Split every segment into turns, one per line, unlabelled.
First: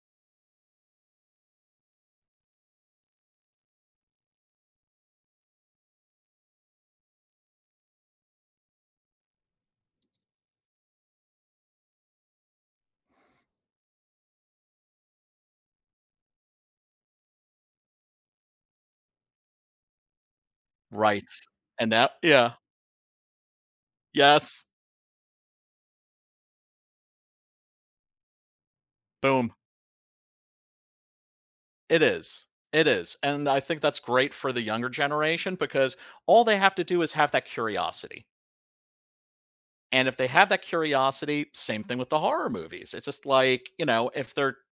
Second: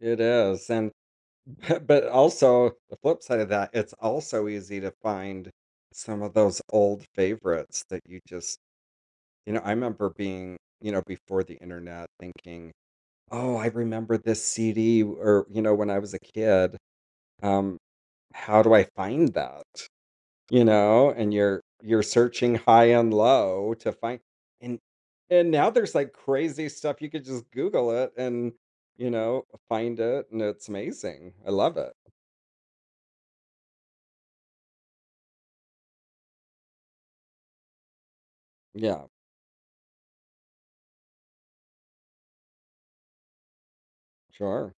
It is, and but also, the flip side of that, it's also easy to find some of those old favorites that you just you know, I remember being you know, before the Internet thinking, "Oh, I remember this CD." Or, you know, when I was a kid, um, "How do I find that?" You know?
Right,
And you're
and
you're
that yeah.
searching high and low to find
Yes.
and and now there's, like, crazy stuff, you could just Google it and, you know,
Boom.
find it, and it's amazing. I love it.
It is It is and I think that's great for the younger generation because all they have to do is have that curiosity
Yeah.
And if they have that curiosity, same thing with the horror movies. It's just like, you know, if they're
Sure.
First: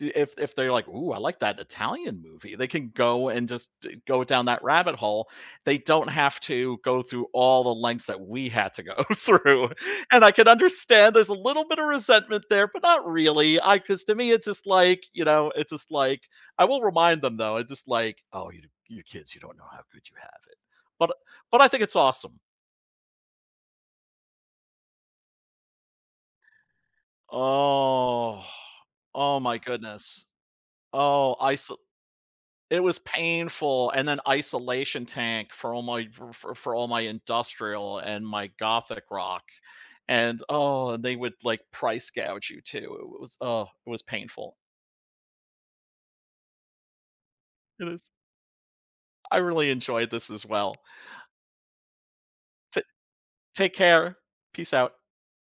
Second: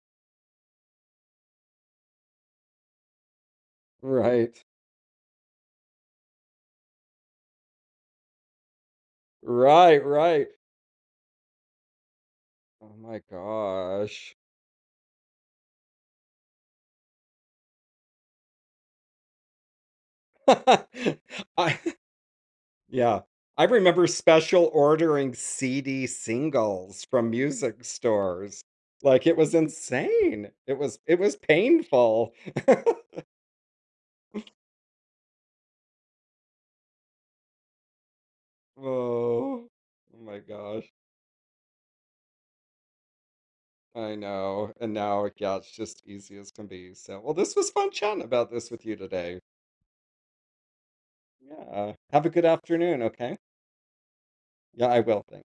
if if they're like, "Ooh, I like that Italian movie." They can go and just d go down
Right.
that rabbit hole. They don't have to go through all the lengths that we had to go through,
Right,
and I
right.
can understand there's a little bit of resentment there, but
Oh
not
my
really. I 'cause to me,
gosh.
it's just like, you know, it's just like I will remind them though. It's just like, "Oh, you you kids, you don't know how good you have it." But but I
I
think it's awesome.
yeah, I remember special ordering CD singles from music
Oh,
stores. Like, it
oh
was
my goodness.
insane. It was it
Oh,
was
I sa
painful.
it was painful, and then isolation tank for all f f for my industrial and my gothic rock,
Oh, my
and, oh,
gosh.
and they would price gouge you too. It was oh, it was
I
painful.
know, and now, yeah, it's just easy as can be. So, well, this was
It
fun
is
chatting about this with you
I
today.
really enjoyed this as well.
Yeah, have a good
T
afternoon, okay?
Take care, peace
Yeah
out.
I will tha